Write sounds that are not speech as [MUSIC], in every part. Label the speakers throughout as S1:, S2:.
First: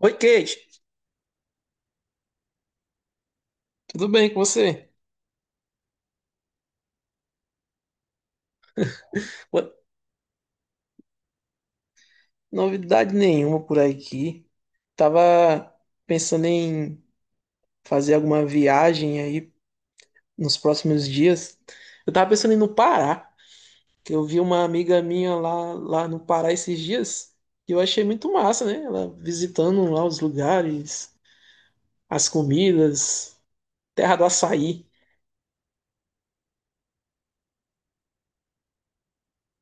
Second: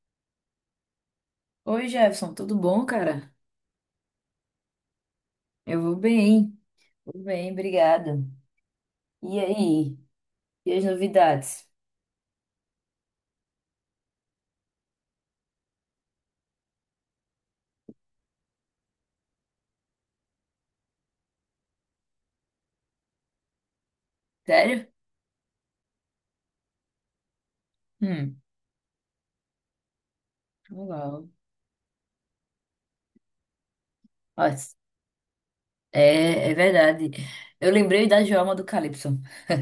S1: Oi, Kate.
S2: Oi, Jefferson, tudo bom, cara?
S1: Tudo bem com você?
S2: Eu vou bem, obrigada. E
S1: Ué.
S2: aí? E as novidades?
S1: Novidade nenhuma por aqui. Tava pensando em fazer alguma viagem aí nos próximos dias. Eu tava pensando em ir no Pará, que eu vi uma
S2: Sério?
S1: amiga minha lá, lá no Pará esses dias. E eu achei muito
S2: Hum,
S1: massa, né? Ela visitando lá os lugares,
S2: legal.
S1: as comidas, terra do
S2: Nossa,
S1: açaí.
S2: é verdade. Eu lembrei da Joelma do Calypso. [LAUGHS]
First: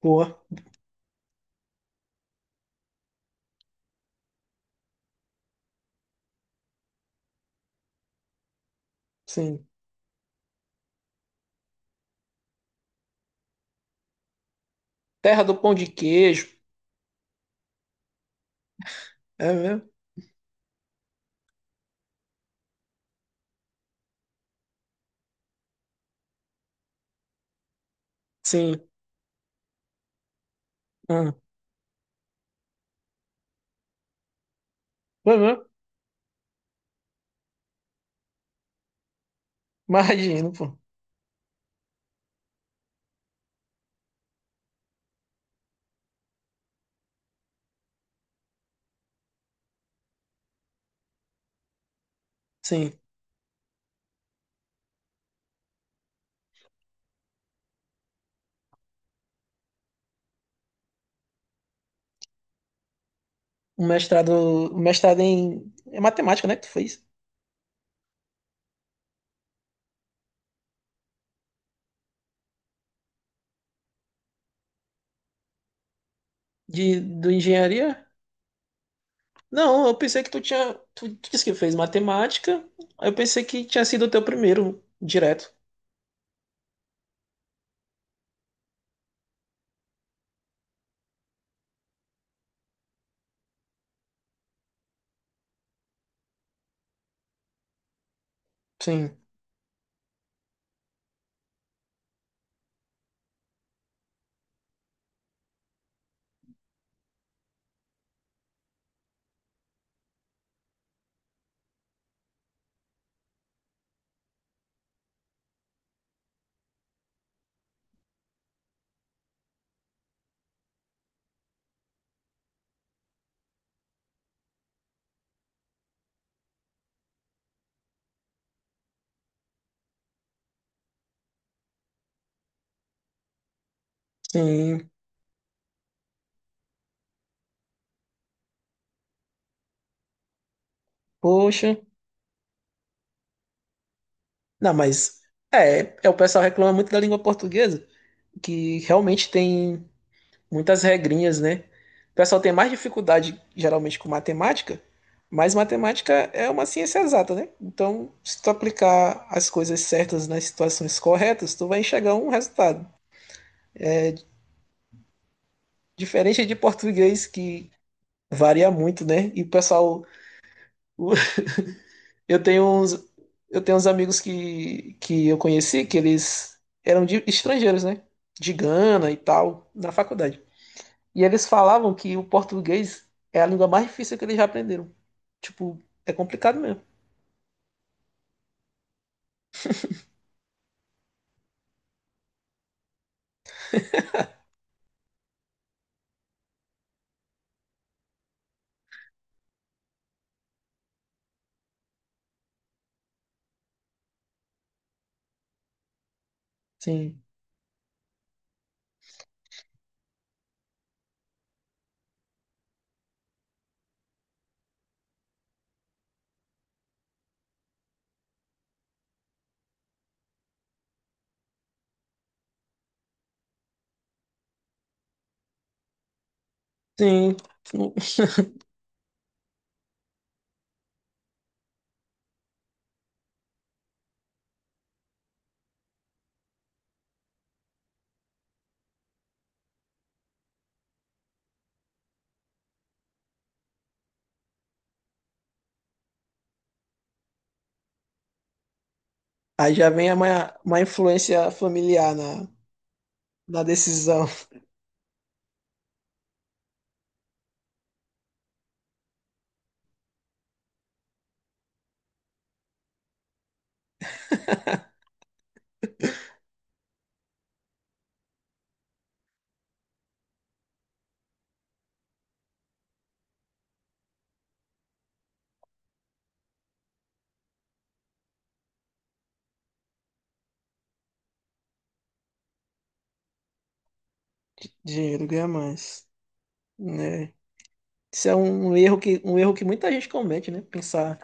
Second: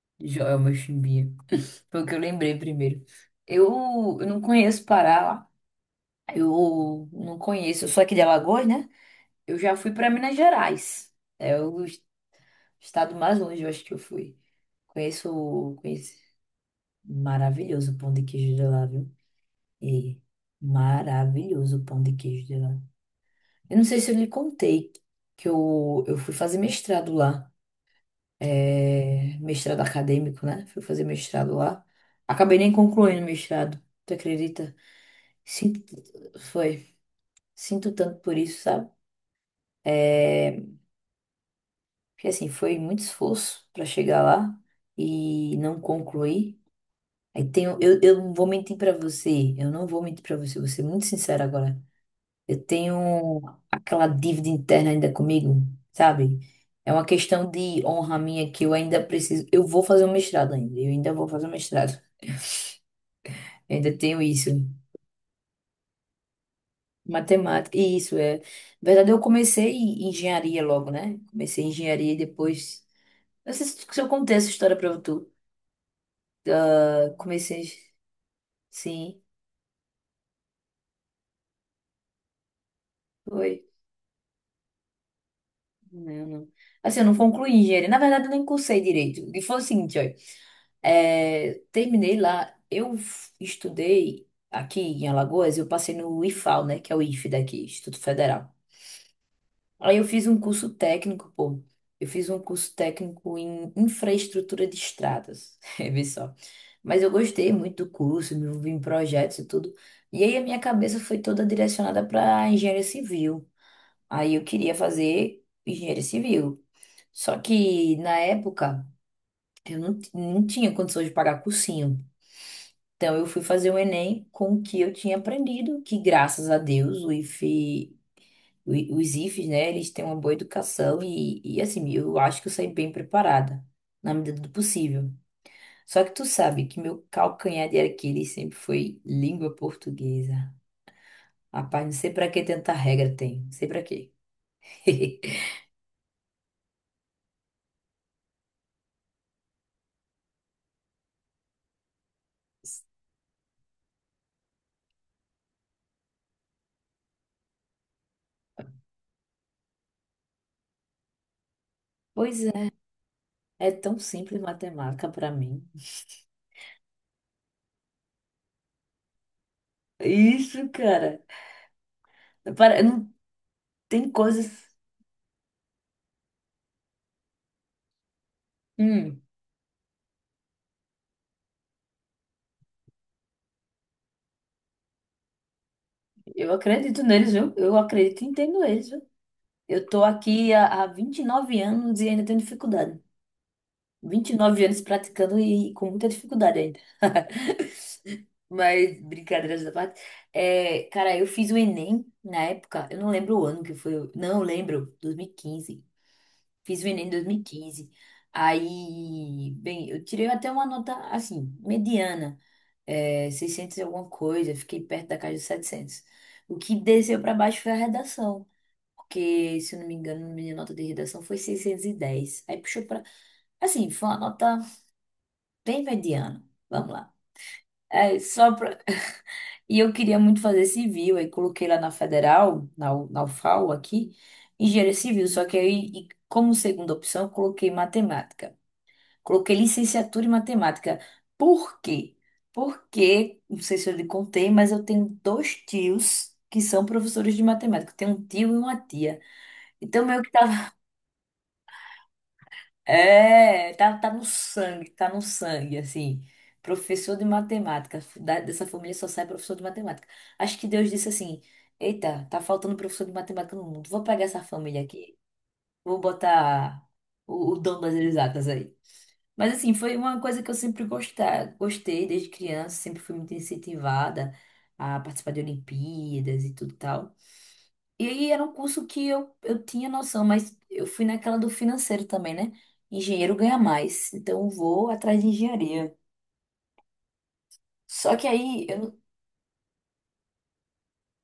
S1: Pô,
S2: Joelma Chimbinha. Foi o que eu lembrei primeiro. Eu não conheço Pará lá. Eu não conheço, eu sou aqui de Alagoas, né? Eu
S1: sim.
S2: já fui para Minas Gerais. É o estado mais longe, eu acho que eu fui.
S1: Terra do pão
S2: Conheço,
S1: de
S2: conheço.
S1: queijo.
S2: Maravilhoso o pão de queijo de lá, viu?
S1: É mesmo?
S2: E maravilhoso o pão de queijo de lá. Eu não sei se eu lhe contei que eu fui fazer mestrado lá.
S1: Sim.
S2: É, mestrado acadêmico, né? Fui fazer
S1: Ah,
S2: mestrado lá. Acabei nem concluindo o mestrado, tu acredita?
S1: foi mesmo?
S2: Sinto, foi. Sinto tanto por isso, sabe?
S1: Imagino,
S2: É,
S1: pô.
S2: porque assim, foi muito esforço para chegar lá e não concluir. Eu não vou mentir para você, eu não vou mentir para você, vou ser muito sincera agora. Eu
S1: Sim.
S2: tenho aquela dívida interna ainda comigo, sabe? É uma questão de honra minha que eu ainda preciso. Eu vou fazer um mestrado ainda. Eu ainda vou fazer um mestrado. Eu
S1: um
S2: ainda tenho
S1: mestrado,
S2: isso.
S1: um mestrado em matemática, né, que tu fez?
S2: Matemática. E isso é. Na verdade, eu comecei em engenharia logo, né? Comecei em engenharia e depois. Não sei se eu contei essa história pra tu.
S1: De,
S2: Eu
S1: do
S2: comecei.
S1: engenharia?
S2: Sim.
S1: Não, eu pensei que tu disse que fez matemática, aí eu pensei
S2: Foi.
S1: que tinha sido o teu primeiro direto.
S2: Eu não- Assim, eu não concluí engenharia. Na verdade, eu nem cursei direito. E foi o seguinte, olha. Terminei lá. Eu estudei aqui em Alagoas. Eu passei no IFAL, né? Que é o IFE daqui, Instituto Federal.
S1: Sim,
S2: Aí eu fiz um curso técnico, pô. Eu fiz um curso técnico em infraestrutura de estradas. [LAUGHS] Vê só. Mas eu gostei muito do curso, me envolvi em projetos e tudo. E aí a minha cabeça foi toda direcionada para engenharia civil. Aí eu queria fazer engenharia civil. Só que na época eu não tinha condições de pagar cursinho. Então eu fui fazer o Enem com o que eu tinha aprendido, que graças a Deus o IFE, os IFES, né, eles têm uma boa educação e assim, eu acho que eu saí bem preparada, na medida do
S1: sim,
S2: possível. Só que tu sabe que meu calcanhar de Aquiles sempre foi língua portuguesa.
S1: poxa.
S2: Rapaz, não sei pra que tanta regra tem, não sei pra quê.
S1: Não, mas
S2: [LAUGHS]
S1: é o pessoal reclama muito da língua portuguesa, que realmente tem muitas regrinhas, né? O pessoal tem mais dificuldade geralmente com matemática, mas matemática é uma ciência exata, né? Então, se tu aplicar as coisas certas nas situações corretas, tu vai enxergar um
S2: Pois é,
S1: resultado.
S2: é tão simples matemática pra mim.
S1: Diferente
S2: [LAUGHS]
S1: de português que varia muito, né? E o pessoal,
S2: Isso,
S1: o-
S2: cara.
S1: [LAUGHS] eu tenho
S2: Para,
S1: uns,
S2: não
S1: eu tenho uns
S2: tem
S1: amigos
S2: coisas.
S1: que eu conheci que eles eram de estrangeiros, né? De Gana e
S2: Hum,
S1: tal, na faculdade. E eles falavam que o português é a língua mais difícil que eles já aprenderam. Tipo, é
S2: eu
S1: complicado mesmo.
S2: acredito neles, viu? Eu acredito e entendo eles, viu? Eu tô aqui há 29 anos e ainda tenho dificuldade. 29 anos praticando e com muita dificuldade ainda. [LAUGHS] Mas, brincadeiras da parte. É, cara, eu fiz o Enem na época, eu não lembro o ano que foi. Não, eu lembro, 2015. Fiz o Enem em
S1: Sim.
S2: 2015. Aí, bem, eu tirei até uma nota, assim, mediana, 600 e alguma coisa, fiquei perto da casa dos 700. O que desceu para baixo foi a redação, porque, se eu não me engano, minha nota de redação foi 610. Aí puxou para. Assim, foi uma nota bem mediana. Vamos lá.
S1: Sim. Não-
S2: É, só pra... E eu queria muito fazer civil, aí coloquei lá na Federal, na UFAL aqui, engenharia civil, só que aí, e como segunda opção, eu coloquei matemática. Coloquei licenciatura em matemática. Por quê? Porque, não sei se eu lhe contei, mas eu tenho dois tios que são professores de matemática. Eu tenho um tio e uma tia.
S1: Aí já
S2: Então,
S1: vem
S2: meio que
S1: uma,
S2: tava. [LAUGHS]
S1: uma influência familiar na
S2: É, tá no
S1: decisão.
S2: sangue, tá no sangue, assim. Professor de matemática. Dessa família só sai professor de matemática. Acho que Deus disse assim: Eita, tá faltando professor de matemática no mundo. Vou pegar essa família aqui. Vou botar o dom das exatas aí. Mas assim, foi uma coisa que eu sempre gostei desde criança, sempre fui muito incentivada a participar de Olimpíadas e tudo tal. E aí era um curso que eu tinha noção, mas eu fui naquela do financeiro também, né? Engenheiro ganha mais, então
S1: [LAUGHS]
S2: vou atrás
S1: Dinheiro
S2: de
S1: ganha
S2: engenharia.
S1: mais, né?
S2: Só que
S1: Isso é
S2: aí
S1: um
S2: eu.
S1: erro que muita gente comete, né? Pensar,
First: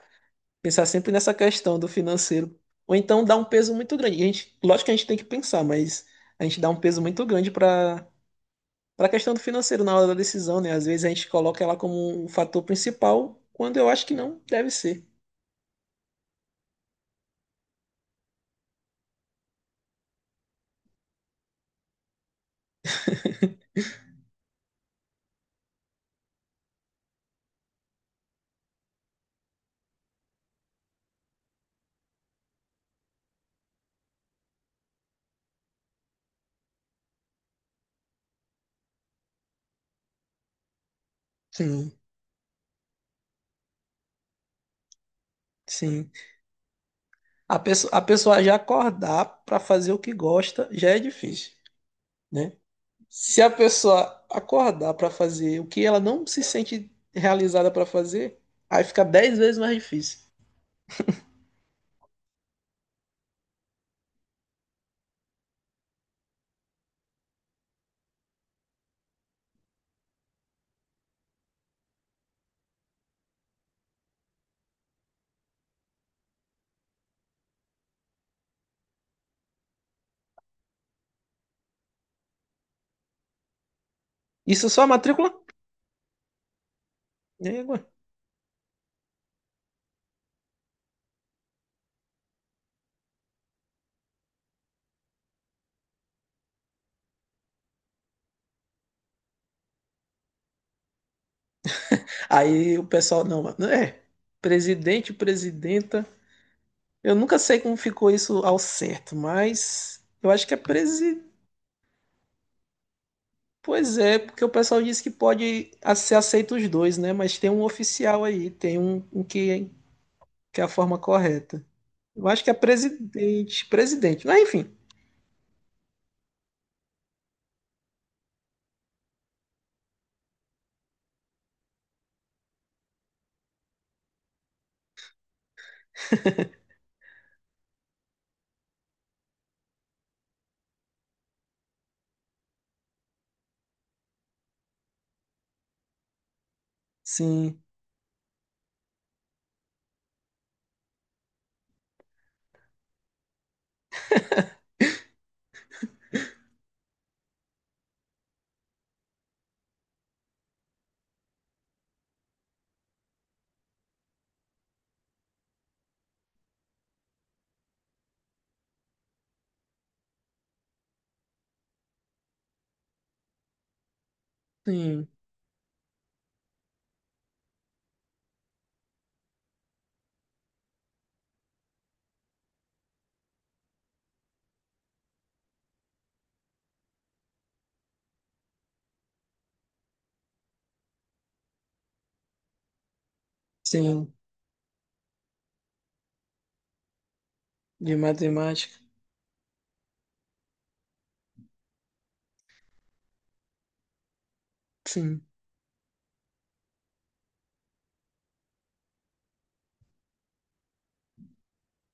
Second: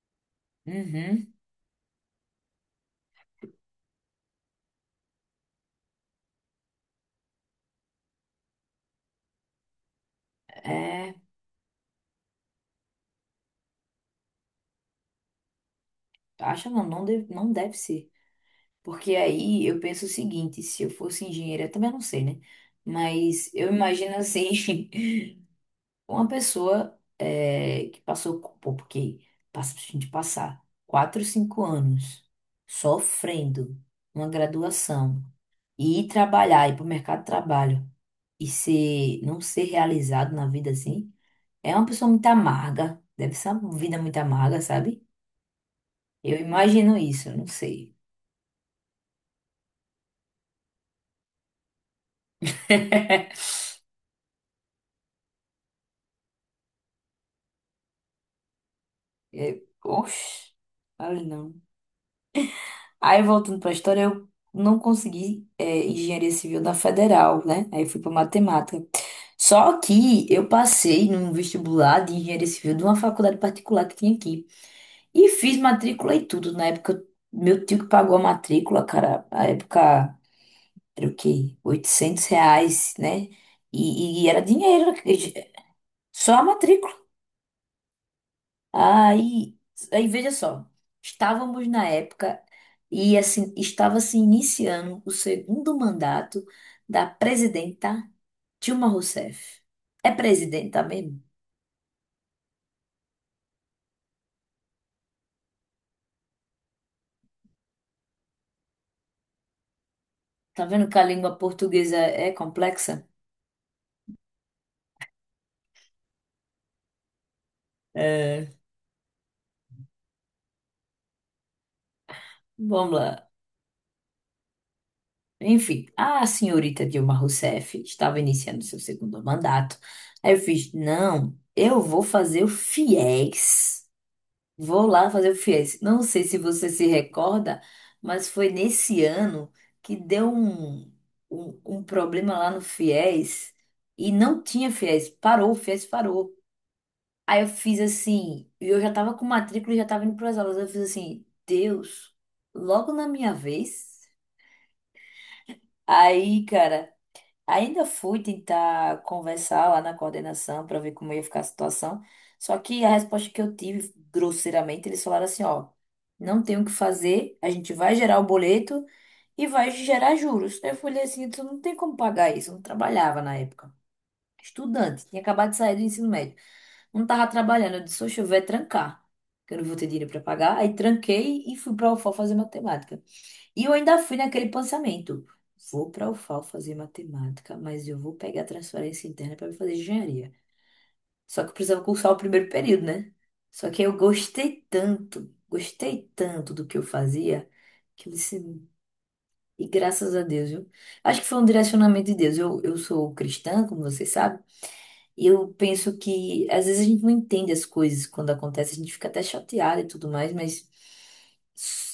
S1: pensar sempre nessa
S2: Uhum,
S1: questão do financeiro. Ou então dá um peso muito grande. A gente, lógico que a gente tem que pensar, mas a gente dá um peso muito grande para a questão do financeiro na hora da decisão, né? Às vezes a
S2: é.
S1: gente coloca ela como um fator principal, quando eu acho que não deve ser.
S2: Acha não, não deve, não deve ser. Porque aí eu penso o seguinte, se eu fosse engenheira, também eu não sei, né? Mas eu imagino assim, [LAUGHS] uma pessoa que passou, pô, porque passa, a gente passar 4, 5 anos sofrendo uma graduação e ir trabalhar, ir para o mercado de trabalho e não ser realizado na vida assim, é uma
S1: Sim,
S2: pessoa muito amarga. Deve ser uma vida muito amarga, sabe?
S1: sim.
S2: Eu imagino isso, eu não
S1: A pessoa,
S2: sei.
S1: a pessoa já acordar para fazer o que gosta já é difícil, né? Se a
S2: [LAUGHS]
S1: pessoa acordar para fazer o que ela não se sente realizada para fazer, aí fica 10 vezes
S2: É,
S1: mais difícil.
S2: oxe, olha não. Aí voltando para a história, eu não consegui engenharia civil na federal, né? Aí fui para matemática. Só que eu passei num vestibular de engenharia civil de uma faculdade particular que tinha aqui. E fiz matrícula e tudo. Na época, meu tio que pagou a matrícula, cara, na época era o quê? R$ 800, né? E era
S1: Isso é só a
S2: dinheiro.
S1: matrícula?
S2: Só a matrícula.
S1: Né?
S2: Aí, aí veja só, estávamos na época e assim estava se iniciando o segundo mandato da presidenta Dilma Rousseff. É presidenta mesmo?
S1: Aí o pessoal, não, mano, é presidente, presidenta. Eu nunca sei como ficou isso ao certo, mas eu acho que é
S2: Tá vendo que a
S1: presidente.
S2: língua portuguesa é complexa?
S1: Pois é, porque o pessoal disse que pode ser aceito os dois, né? Mas tem um oficial
S2: É.
S1: aí, tem um que é a forma correta. Eu acho que é
S2: Vamos lá.
S1: presidente, presidente, mas enfim.
S2: Enfim, a senhorita Dilma Rousseff estava iniciando seu segundo mandato. Aí eu fiz, não, eu vou fazer o Fiéis. Vou lá fazer o FIES. Não sei se você se recorda, mas foi nesse ano que deu um problema lá no FIES e não tinha FIES. Parou, o FIES parou. Aí eu
S1: Sim,
S2: fiz assim, e eu já tava com matrícula e já tava indo para as aulas. Eu fiz assim, Deus, logo na minha vez. Aí, cara. Ainda fui tentar conversar lá na coordenação para ver como ia ficar a situação. Só que a resposta que eu tive, grosseiramente, eles falaram assim, ó, não tem o que fazer, a gente vai gerar o boleto e vai gerar juros. Eu falei assim, tu não tem como pagar isso, eu não trabalhava na época. Estudante,
S1: sim,
S2: tinha acabado de sair do ensino médio, não tava trabalhando. Eu disse, oxe, eu vou é trancar, que eu não vou ter dinheiro para pagar. Aí tranquei e fui para a UFO fazer matemática. E eu ainda fui naquele pensamento. Vou para a UFAL fazer matemática, mas eu vou pegar a transferência interna para fazer engenharia. Só que eu precisava cursar o primeiro período, né? Só que aí eu
S1: sim.
S2: gostei tanto do que eu fazia,
S1: De
S2: que eu disse,
S1: matemática,
S2: e graças a Deus, viu? Acho que foi um direcionamento de Deus. Eu sou cristã, como você sabe,
S1: sim.
S2: e eu penso que às vezes a gente não entende as coisas quando acontece, a gente fica até chateada e tudo mais, mas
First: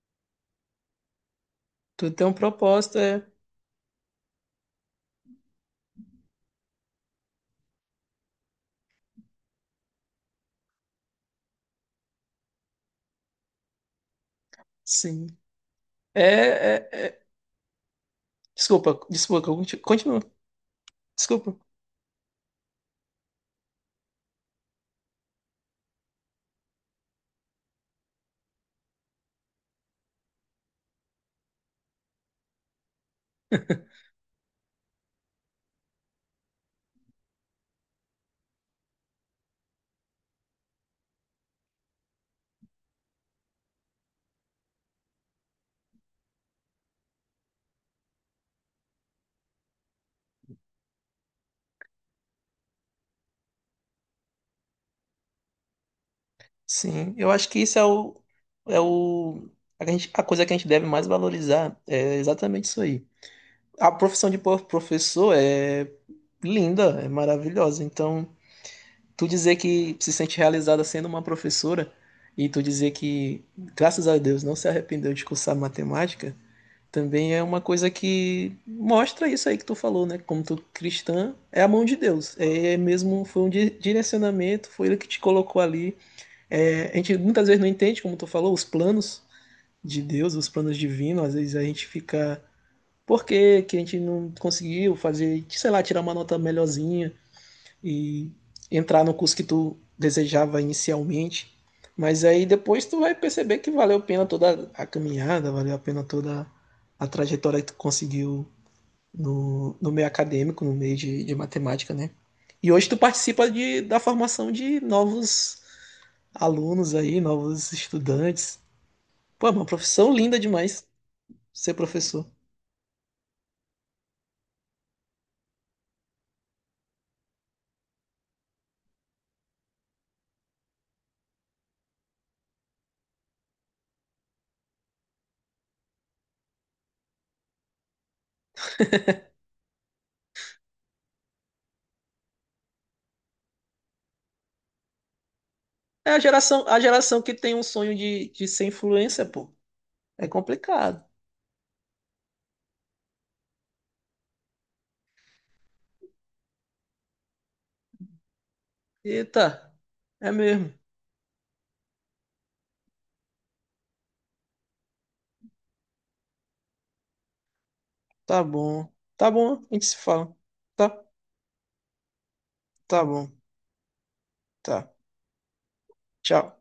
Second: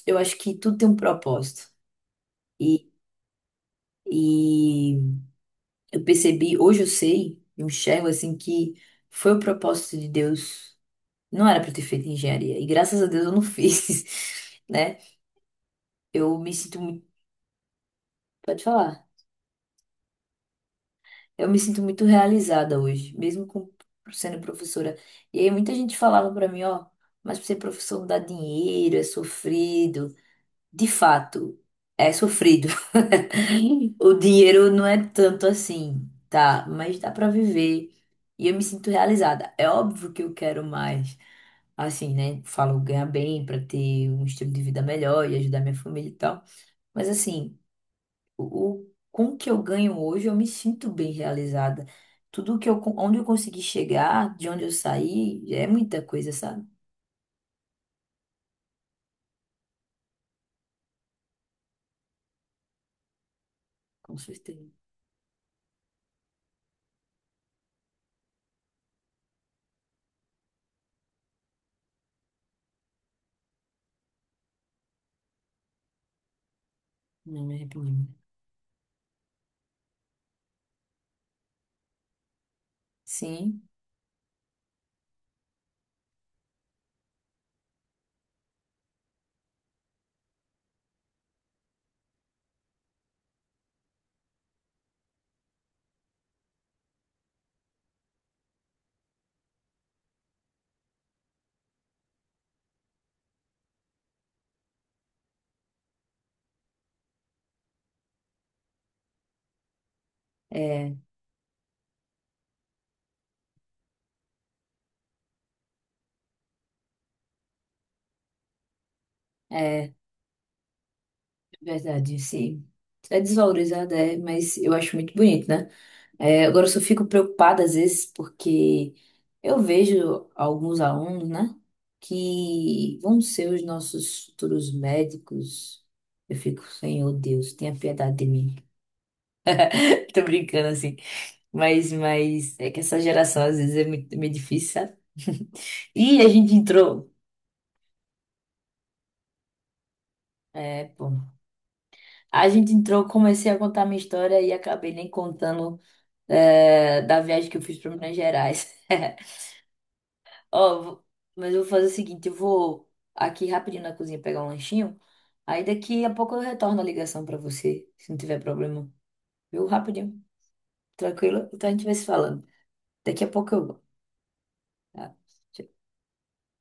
S2: eu acho que tudo tem um propósito.
S1: Tu tem um
S2: E,
S1: propósito, é.
S2: e Eu percebi, hoje eu sei, eu enxergo assim que foi o propósito de Deus. Não era pra eu ter feito engenharia. E graças a Deus eu não [LAUGHS] fiz, né?
S1: Sim. É,
S2: Eu me sinto
S1: é,
S2: muito,
S1: é-
S2: pode
S1: Desculpa,
S2: falar.
S1: desculpa, que eu conti- continua
S2: Eu
S1: Desculpa.
S2: me sinto muito realizada hoje, mesmo com sendo professora. E aí muita gente falava pra mim, ó, mas pra ser professor não dá dinheiro, é sofrido. De fato, é sofrido. [LAUGHS] O dinheiro não é tanto assim, tá? Mas dá pra viver. E eu me sinto realizada. É óbvio que eu quero mais. Assim, né? Falo ganhar bem pra ter um estilo de vida melhor e ajudar minha família e tal. Mas assim, o, com o que eu ganho hoje, eu me sinto bem realizada. Tudo que eu, onde eu consegui chegar, de onde eu saí, é muita coisa, sabe?
S1: Sim, eu acho que isso é é o, a coisa que a gente deve mais valorizar é exatamente isso aí. A
S2: Com
S1: profissão de po-
S2: certeza.
S1: professor é linda, é maravilhosa. Então, tu dizer que se sente realizada sendo uma professora e tu dizer que, graças a Deus, não se arrependeu de cursar matemática, também é
S2: Não me
S1: uma coisa
S2: arrependo.
S1: que mostra isso aí que tu falou, né? Como tu cristã, é a mão de Deus. É mesmo, foi um
S2: Sim,
S1: direcionamento, foi ele que te colocou ali. É, a gente muitas vezes não entende, como tu falou, os planos de Deus, os planos divinos. Às vezes a gente fica: por que que a gente não conseguiu fazer, sei lá, tirar uma nota melhorzinha e entrar no curso que tu desejava inicialmente? Mas aí depois tu vai perceber que valeu a pena toda a caminhada, valeu a pena toda a trajetória que tu conseguiu no meio acadêmico, no meio de matemática, né? E hoje tu participa da formação de novos alunos aí, novos estudantes. Pô, é uma
S2: é.
S1: profissão linda demais ser
S2: Verdade,
S1: professor.
S2: sim. É desvalorizada, é, mas eu acho muito bonito, né? É, agora eu só fico preocupada às vezes porque eu vejo alguns alunos, né, que vão ser os nossos futuros médicos. Eu fico, Senhor Deus, tenha piedade de mim. [LAUGHS] Tô brincando assim. Mas é que essa geração às vezes é meio difícil, sabe? [LAUGHS]
S1: É
S2: E a gente
S1: a
S2: entrou.
S1: geração que tem um sonho de ser influencer, pô. É
S2: É,
S1: complicado.
S2: pô. A gente entrou, comecei a contar minha história e acabei nem contando da viagem que eu fiz para Minas Gerais. [LAUGHS]
S1: Eita, é mesmo.
S2: Ó, mas eu vou fazer o seguinte, eu vou aqui rapidinho na cozinha pegar um lanchinho, aí daqui a pouco eu retorno a ligação para você, se não tiver
S1: Tá bom.
S2: problema.
S1: Tá bom,
S2: Viu?
S1: a gente se
S2: Rapidinho,
S1: fala. Tá?
S2: tranquilo? Então a gente vai se falando.
S1: Tá
S2: Daqui a
S1: bom.
S2: pouco eu vou.
S1: Tá.
S2: Tá? Tchau.
S1: Tchau.